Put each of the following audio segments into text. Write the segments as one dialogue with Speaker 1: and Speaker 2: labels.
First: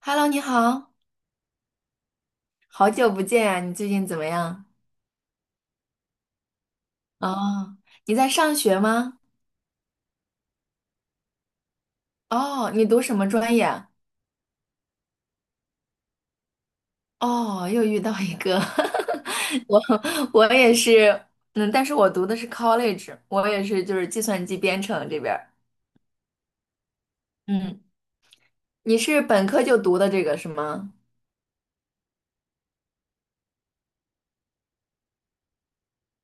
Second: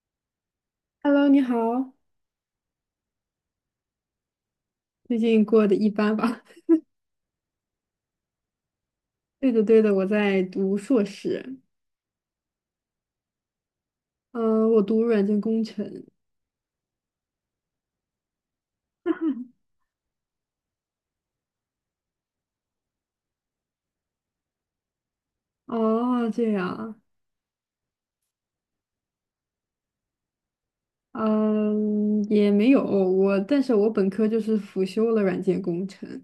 Speaker 1: Hello，你好，
Speaker 2: Hello，你好，
Speaker 1: 好久不见呀，你最近怎么样？
Speaker 2: 最近过得一般吧？
Speaker 1: 哦，你在上学吗？
Speaker 2: 对的，对的，我在读硕士。
Speaker 1: 哦，你读什么专业啊？
Speaker 2: 嗯，我读软件工程。
Speaker 1: 哦，又遇到一个，我我也是，嗯，但是我读的是 college，我也是就是计算机编程这边儿。
Speaker 2: 哦，这样。
Speaker 1: 嗯，你是本科就读的这个是吗？
Speaker 2: 嗯，也没有我，但是我本科就是辅修了软件工程，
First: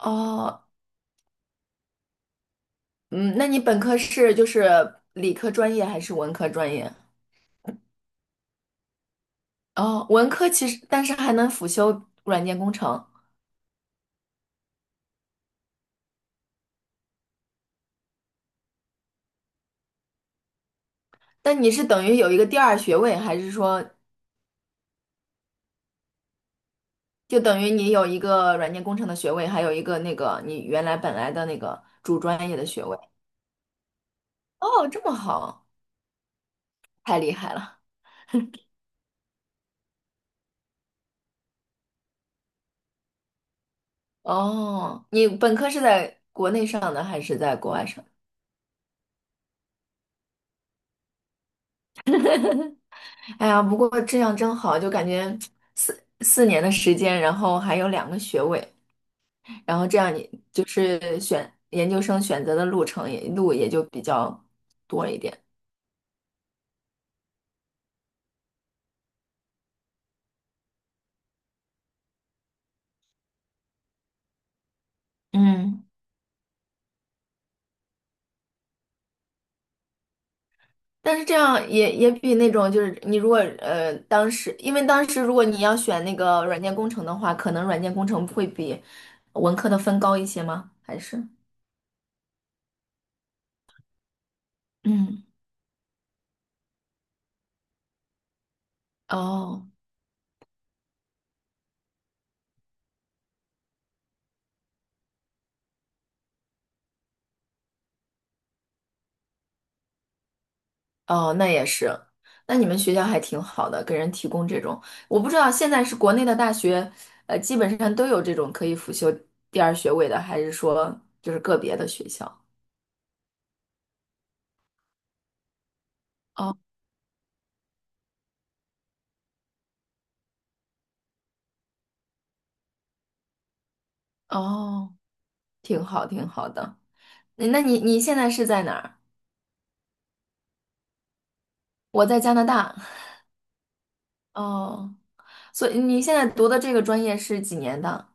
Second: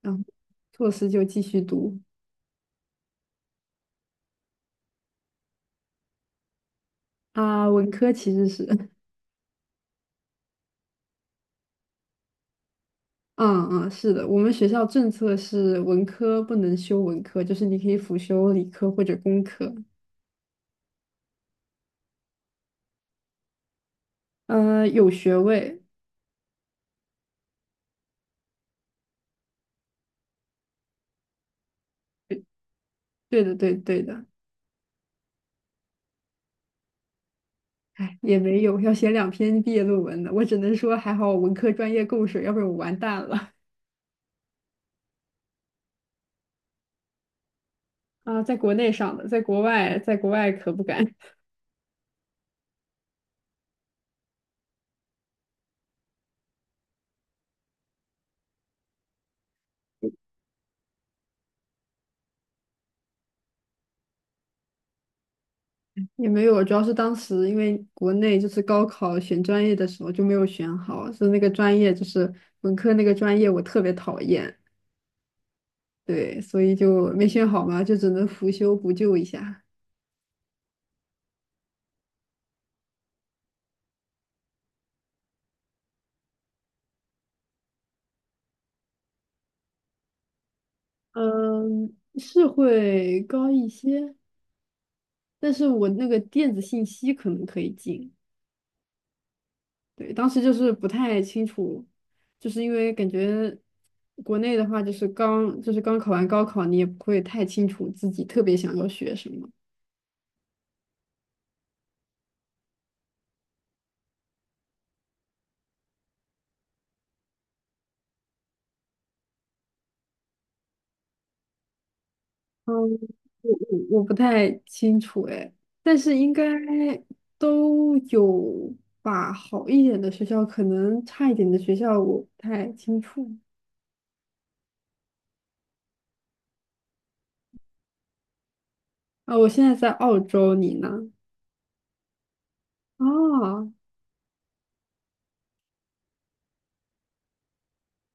Speaker 2: 然后硕士就继续读。
Speaker 1: 嗯，那你本科是就是理科专业还是文科专业？
Speaker 2: 啊，文科其实是，
Speaker 1: 哦，文科其实但是还能辅修软件工程。
Speaker 2: 嗯嗯，是的，我们学校政策是文科不能修文科，就是你可以辅修理科或者工科。
Speaker 1: 但你是等于有一个第二学位，还是说
Speaker 2: 有学位，
Speaker 1: 就等于你有一个软件工程的学位，还有一个那个你原来本来的那个主专业的学位。
Speaker 2: 对对的，对对的。
Speaker 1: 哦，这么好，太厉害了。
Speaker 2: 哎，也没有，要写2篇毕业论文的。我只能说，还好我文科专业够水，要不然我完蛋了。
Speaker 1: 哦，你本科是在国内上的还是在国外上的？
Speaker 2: 啊，在国内上的，在国外，在国外可不敢。
Speaker 1: 哎呀，不过这样真好，就感觉四年的时间，然后还有两个学位，然后这样你就是选研究生选择的路程也路也就比较多一点。
Speaker 2: 也没有，主要是当时因为国内就是高考选专业的时候就没有选好，是那个专业就是文科那个专业我特别讨厌。
Speaker 1: 嗯。
Speaker 2: 对，所以就没选好嘛，就只能辅修补救一下。
Speaker 1: 但是这样也比那种就是你如果当时，因为当时如果你要选那个软件工程的话，可能软件工程会比文科的分高一些吗？还是
Speaker 2: 嗯，是会高一些，
Speaker 1: 嗯
Speaker 2: 但是我那个电子信息可能可以进。
Speaker 1: 哦
Speaker 2: 对，当时就是不太清楚，就是因为感觉国内的话，就是刚考完高考，你也不会太清楚自己特别想要学什么。
Speaker 1: 哦，那也是，那你们学校还挺好的，给人提供这种，我不知道现在是国内的大学，呃，基本上都有这种可以辅修第二学位的，还是说就是个别的学校？
Speaker 2: 嗯，我不太清楚哎，但是应该
Speaker 1: 哦
Speaker 2: 都有吧，好一点的学校，可能差一点的学校我不太清楚。
Speaker 1: 哦，挺好挺好的。那你现在是在哪儿？
Speaker 2: 啊，我现在在澳洲，你呢？
Speaker 1: 我在加拿大。
Speaker 2: 啊，
Speaker 1: 哦。所以你现在读的这个专业是几年的？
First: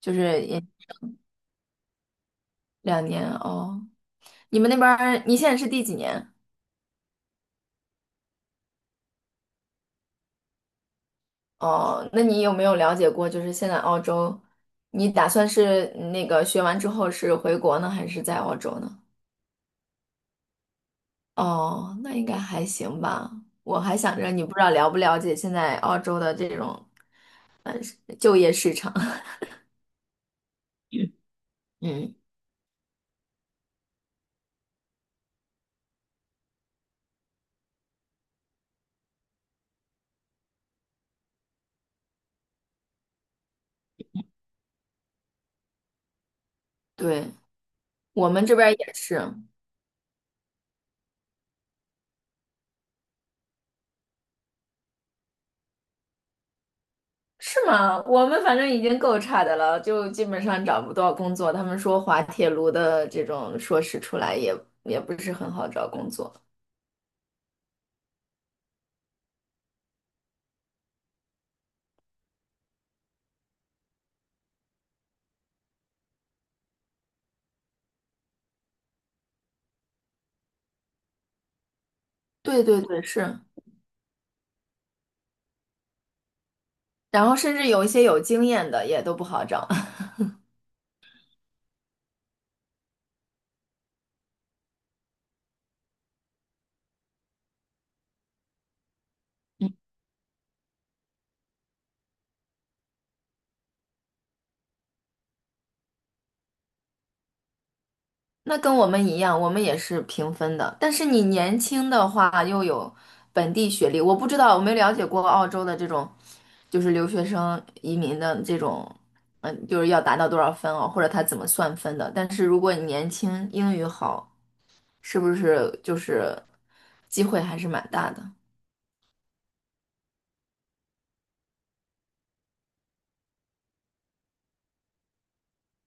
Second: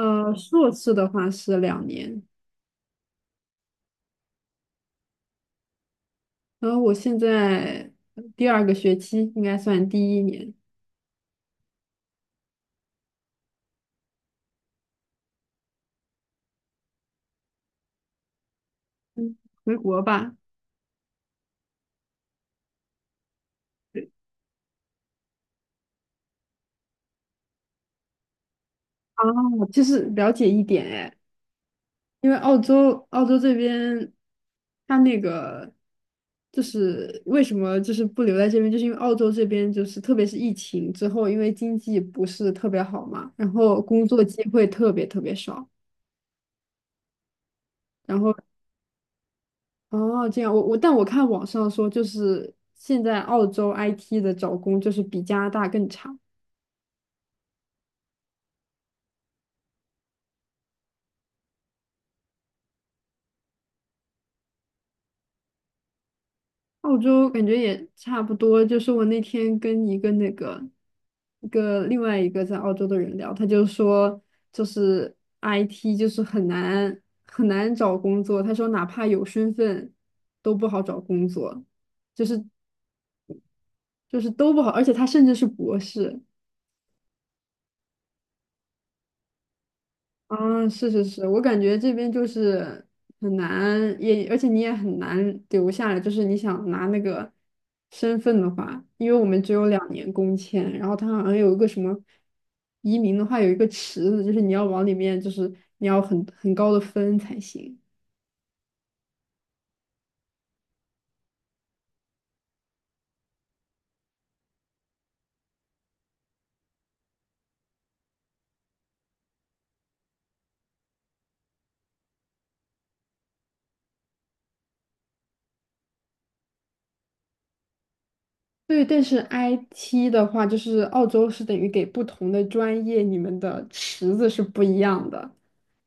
Speaker 1: 就是也
Speaker 2: 硕士的话是两年。
Speaker 1: 两年哦。你们那边儿你现在是第几年？
Speaker 2: 然后我现在第二个学期应该算第一年。
Speaker 1: 哦，那你有没有了解过？就是现在澳洲，你打算是那个学完之后是回国呢，还是在澳洲呢？
Speaker 2: 嗯，回国吧。
Speaker 1: 哦，那应该还行吧。我还想着你不知道了不了解现在澳洲的这种就业市场。
Speaker 2: 啊，就是了解一点哎，
Speaker 1: 嗯，
Speaker 2: 因为澳洲这边，它那个就是为什么就是不留在这边，就是因为澳洲这边就是特别是疫情之后，因为经济不是特别好嘛，然后工作机会特别特别少。
Speaker 1: 对，
Speaker 2: 然
Speaker 1: 我
Speaker 2: 后
Speaker 1: 们这边儿也是。
Speaker 2: 哦这样，我但我看网上说就是现在澳洲 IT 的找工就是比加拿大更差。
Speaker 1: 是吗？我们反正已经够差的了，就基本上找不到工作。他们说滑铁卢的这种硕士出来也不是很好找工作。
Speaker 2: 澳洲感觉也差不多，就是我那天跟一个那个另外一个在澳洲的人聊，他就说就是 IT 就是很难很难找工作，他说哪怕有身份都不好找工作，
Speaker 1: 对对对，是。
Speaker 2: 就是都不好，而且他甚至是博士。
Speaker 1: 然后甚至有一些有经验的也都不好找。
Speaker 2: 啊，是是是，我感觉这边就是很难，而且你也很难留下来。就是你想拿那个身份的话，因为我们只有
Speaker 1: 嗯，
Speaker 2: 两年工签，然后它好像有一个什么移民的话，有一个池子，就是你要往里面，就是你要很高的分才行。
Speaker 1: 那跟我们一样，我们也是平分的。但是你年轻的话又有本地学历，我不知道，我没了解过澳洲的这种，就是留学生移民的这种，嗯，就是要达到多少分哦，或者他怎么算分的。但是如果你年轻，英语好。是不是就是机会还是蛮大的？
Speaker 2: 对，但是 IT 的话，就是澳洲是等于给不同的专业，你们的池子是不一样的。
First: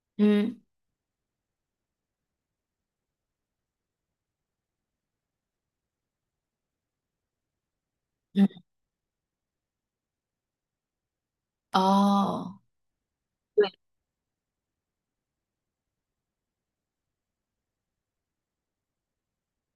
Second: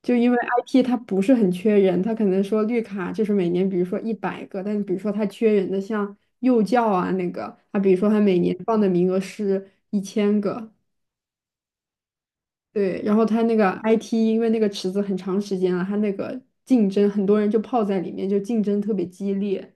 Speaker 2: 就因为
Speaker 1: 嗯
Speaker 2: IT 它不是很缺人，它可能说绿卡就是每年，比如说100个，但比如说它缺人的像幼教啊那个，它比如说它每
Speaker 1: 嗯，
Speaker 2: 年放的名额是1000个。
Speaker 1: 哦，
Speaker 2: 对，然后它那个 IT 因为那个池子很长时间了，它那个竞争很多人就泡在里面，就竞争特别激烈。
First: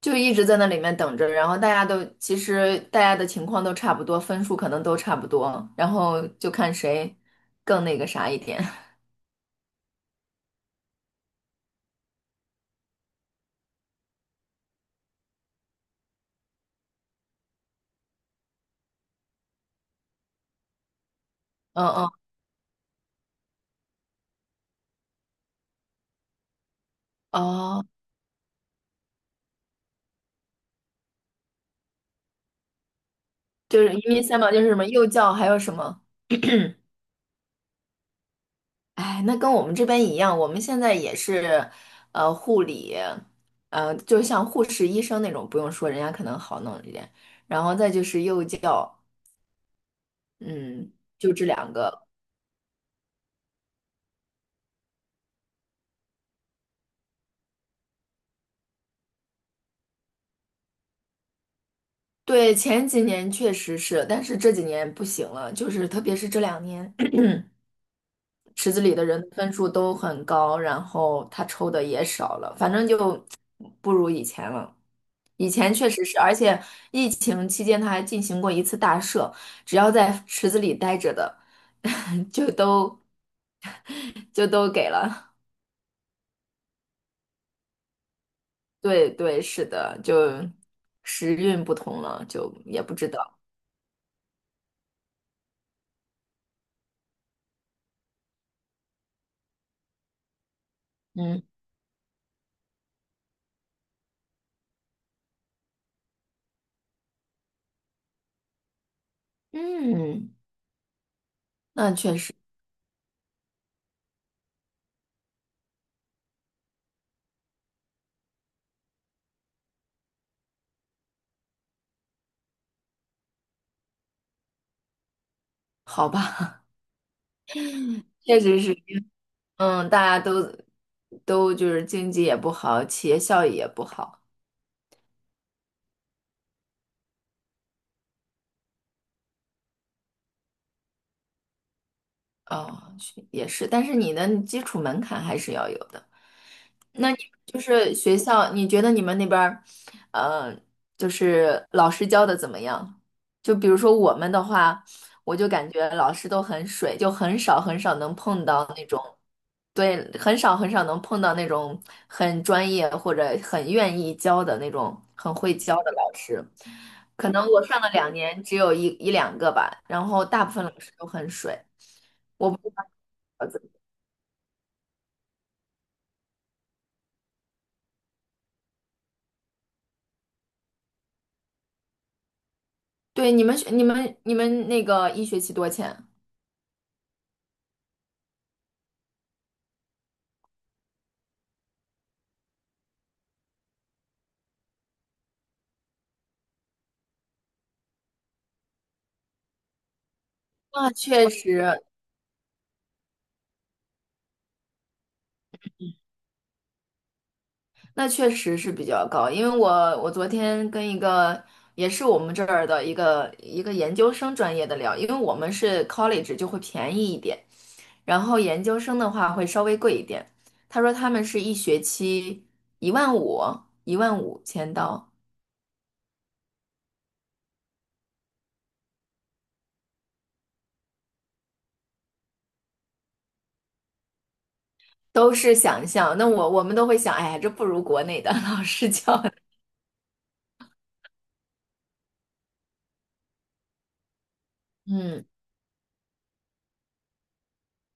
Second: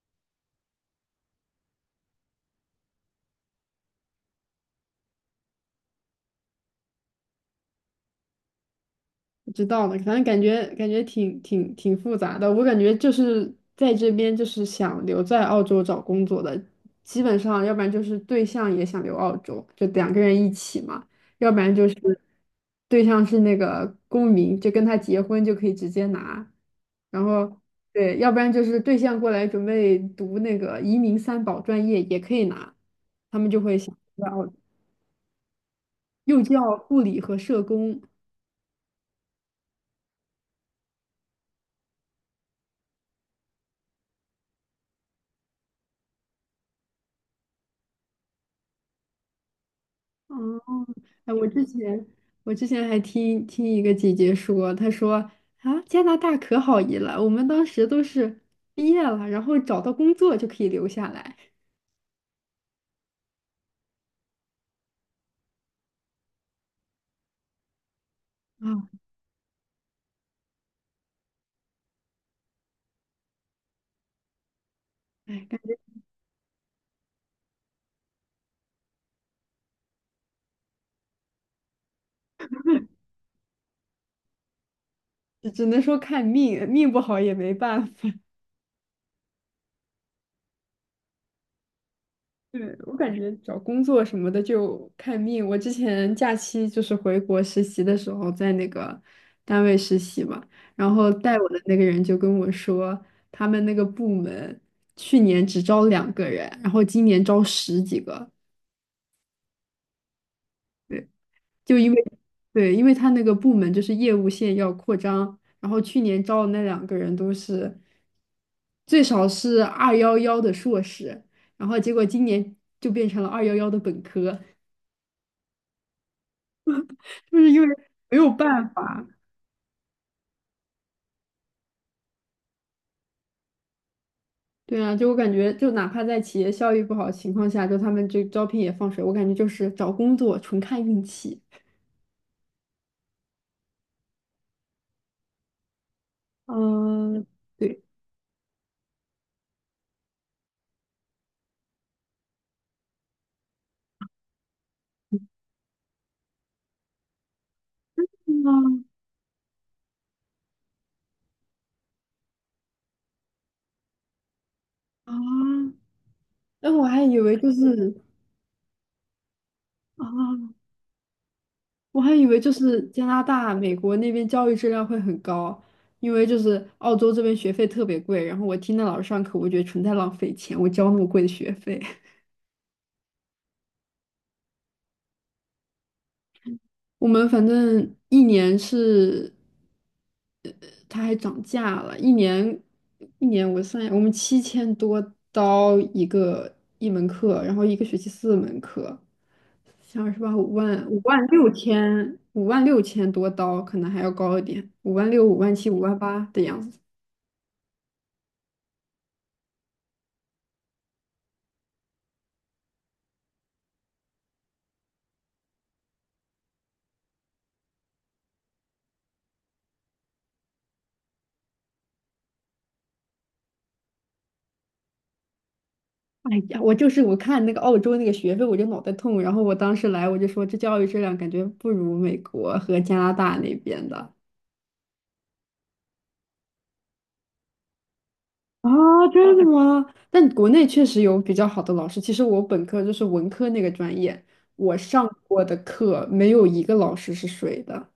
Speaker 1: 就一直在那里面等着，然后大家都其实大家的情况都差不多，分数可能都差不多，然后就看谁更那个啥一点。
Speaker 2: 不知道呢，反正感觉挺复杂的。我感觉就是在这边，就是想留在澳洲找工作的，基本上要不然就是对象也想留澳洲，就两个人一起嘛；要不然
Speaker 1: 嗯
Speaker 2: 就是
Speaker 1: 嗯，
Speaker 2: 对象是那个公民，就跟他结婚就可以直接拿。然后
Speaker 1: 哦，
Speaker 2: 对，要不然就是对象过来准备读那个移民三保专业也可以拿，他们就会
Speaker 1: 就是
Speaker 2: 想
Speaker 1: 因为
Speaker 2: 留在
Speaker 1: 三
Speaker 2: 澳
Speaker 1: 宝，
Speaker 2: 洲
Speaker 1: 就是什么幼教，还有什么？
Speaker 2: 幼教、护理和社工。
Speaker 1: 哎，那跟我们这边一样，我们现在也是，呃，护理，呃，就像护士、医生那种，不用说，人家可能好弄一点。然后再就是幼教，
Speaker 2: 哦，
Speaker 1: 嗯，就
Speaker 2: 哎，
Speaker 1: 这
Speaker 2: 我之
Speaker 1: 两
Speaker 2: 前
Speaker 1: 个。
Speaker 2: 我之前还听一个姐姐说，她说啊，加拿大可好移了，我们当时都是毕业了，然后找到工作就可以留下来。
Speaker 1: 对，前几年确实是，但是这几年不行了，就是特别是这两年，池子
Speaker 2: 啊，
Speaker 1: 里的人的分数都很高，然后他抽的也少了，反正就不如以前了。
Speaker 2: 哎，
Speaker 1: 以
Speaker 2: 感
Speaker 1: 前确实是，而且疫情期间他还进行过一次大赦，只要在池子里待着的，就都就都给了。
Speaker 2: 只能说看命，命不好也没办法。
Speaker 1: 对对，是的，就时运不同了，就
Speaker 2: 对，
Speaker 1: 也不
Speaker 2: 我
Speaker 1: 知
Speaker 2: 感觉
Speaker 1: 道。
Speaker 2: 找工作什么的就看命。我之前假期就是回国实习的时候，在那个单位实习嘛，然后带
Speaker 1: 嗯
Speaker 2: 我的那个人就跟我说，他们那个部门去年只招两个人，然后今年招十几个。
Speaker 1: 嗯，
Speaker 2: 对，就
Speaker 1: 那
Speaker 2: 因为
Speaker 1: 确实。
Speaker 2: 对，因为他那个部门就是业务线要扩张，然后去年招的那两个人都是最少是二幺幺的硕士，然后结果今年就变成了二幺幺的本科。
Speaker 1: 好吧，
Speaker 2: 就是因为没有
Speaker 1: 确实
Speaker 2: 办
Speaker 1: 是，
Speaker 2: 法。
Speaker 1: 嗯，大家都就是经济也不好，企业效益也不好，
Speaker 2: 对啊，就我感觉，就哪怕在企业效益不好的情况下，就他们这招聘也放水，我感觉就是找工作纯看运气。
Speaker 1: 哦，是也是，但是你的基础门槛还是要有的。那你
Speaker 2: 嗯，
Speaker 1: 就
Speaker 2: 对。
Speaker 1: 是学校，你觉得你们那边儿，呃，就是老师教的怎么样？就比如说我们的话，我就感觉老师都很水，就很少很少能碰到
Speaker 2: 嗯
Speaker 1: 那种，对，很少很少能碰到那种很专业或者很愿意教的那种
Speaker 2: 啊，
Speaker 1: 很会教的老师。
Speaker 2: 那我还以
Speaker 1: 可
Speaker 2: 为
Speaker 1: 能
Speaker 2: 就
Speaker 1: 我上了
Speaker 2: 是
Speaker 1: 两年，只有一两个吧，然后大部
Speaker 2: 啊，
Speaker 1: 分老师都很水。
Speaker 2: 我还以为
Speaker 1: 我
Speaker 2: 就
Speaker 1: 不知
Speaker 2: 是
Speaker 1: 道，
Speaker 2: 加拿大、美国那边教育质量会很高，因为就是澳洲这边学费特别贵。然后我听那老师上课，我觉得纯在浪费钱，我交那么贵的学费。
Speaker 1: 对，你们那个一学期多钱啊？
Speaker 2: 我们反正一年是它还涨价了，一年一年我算一下，我们7000多刀一门课，然后一个学期4门课，像是吧五万
Speaker 1: 那
Speaker 2: 五万
Speaker 1: 确
Speaker 2: 六
Speaker 1: 实，
Speaker 2: 千56000多刀，可能还要高一点，五万六5万75万8的样子。
Speaker 1: 那确实是比较高，因为我昨天跟一个也是我们这儿的一个研究生专业的聊，因为我们是 college 就会便宜一点，然后研究生的话会稍微贵一点。他说他们是一学期一万五，15000刀，
Speaker 2: 哎呀，我就是我看那个澳洲那个学费，我就脑袋痛。然后我当时来，我就说这教育质量感觉不如美国和加拿大那边的。
Speaker 1: 都是想象。那我们都会想，哎呀，这不如国内的 老
Speaker 2: 啊，
Speaker 1: 师教的。
Speaker 2: 真的吗？但国内确实有比较好的老师。其实我本科就是文科那个专业，我上
Speaker 1: 嗯，
Speaker 2: 过的课没有一个老师是水的，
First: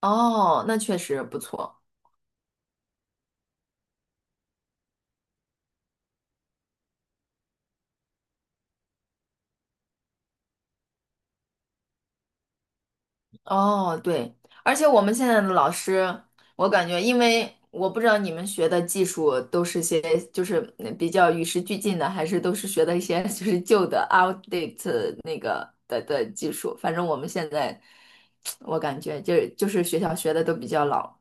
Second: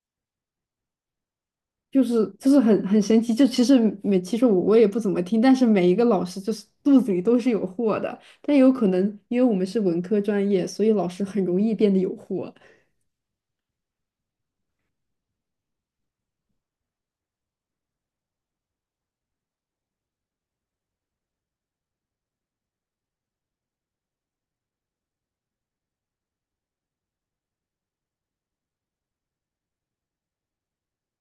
Speaker 1: 哦，那确实不错。
Speaker 2: 就是很神奇。就其实每其实我也不怎么听，但是每一个老师就是肚子里都是有货的。但有可能因为我们是文科专业，所以老师很容易变得有货。
Speaker 1: 哦，对，而且我们现在的老师，我感觉，因为我不知道你们学的技术都是些就是比较与时俱进的，还是都是学的一些 就是旧的 outdate 那个的技术。反正我们现在，我感觉就是学校学的都比较老。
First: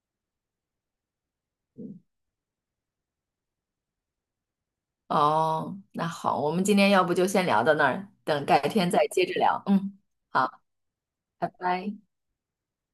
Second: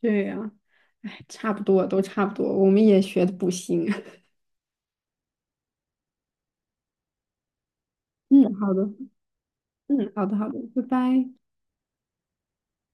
Speaker 2: 对呀，哎，差不多
Speaker 1: 嗯
Speaker 2: 都差不多，我们也学的不行。
Speaker 1: 哦，那好，我们今天要不就先聊到那儿，等
Speaker 2: 嗯，
Speaker 1: 改
Speaker 2: 好的，
Speaker 1: 天再接着聊。嗯，
Speaker 2: 嗯，好的好的，
Speaker 1: 好，
Speaker 2: 拜拜。
Speaker 1: 拜拜。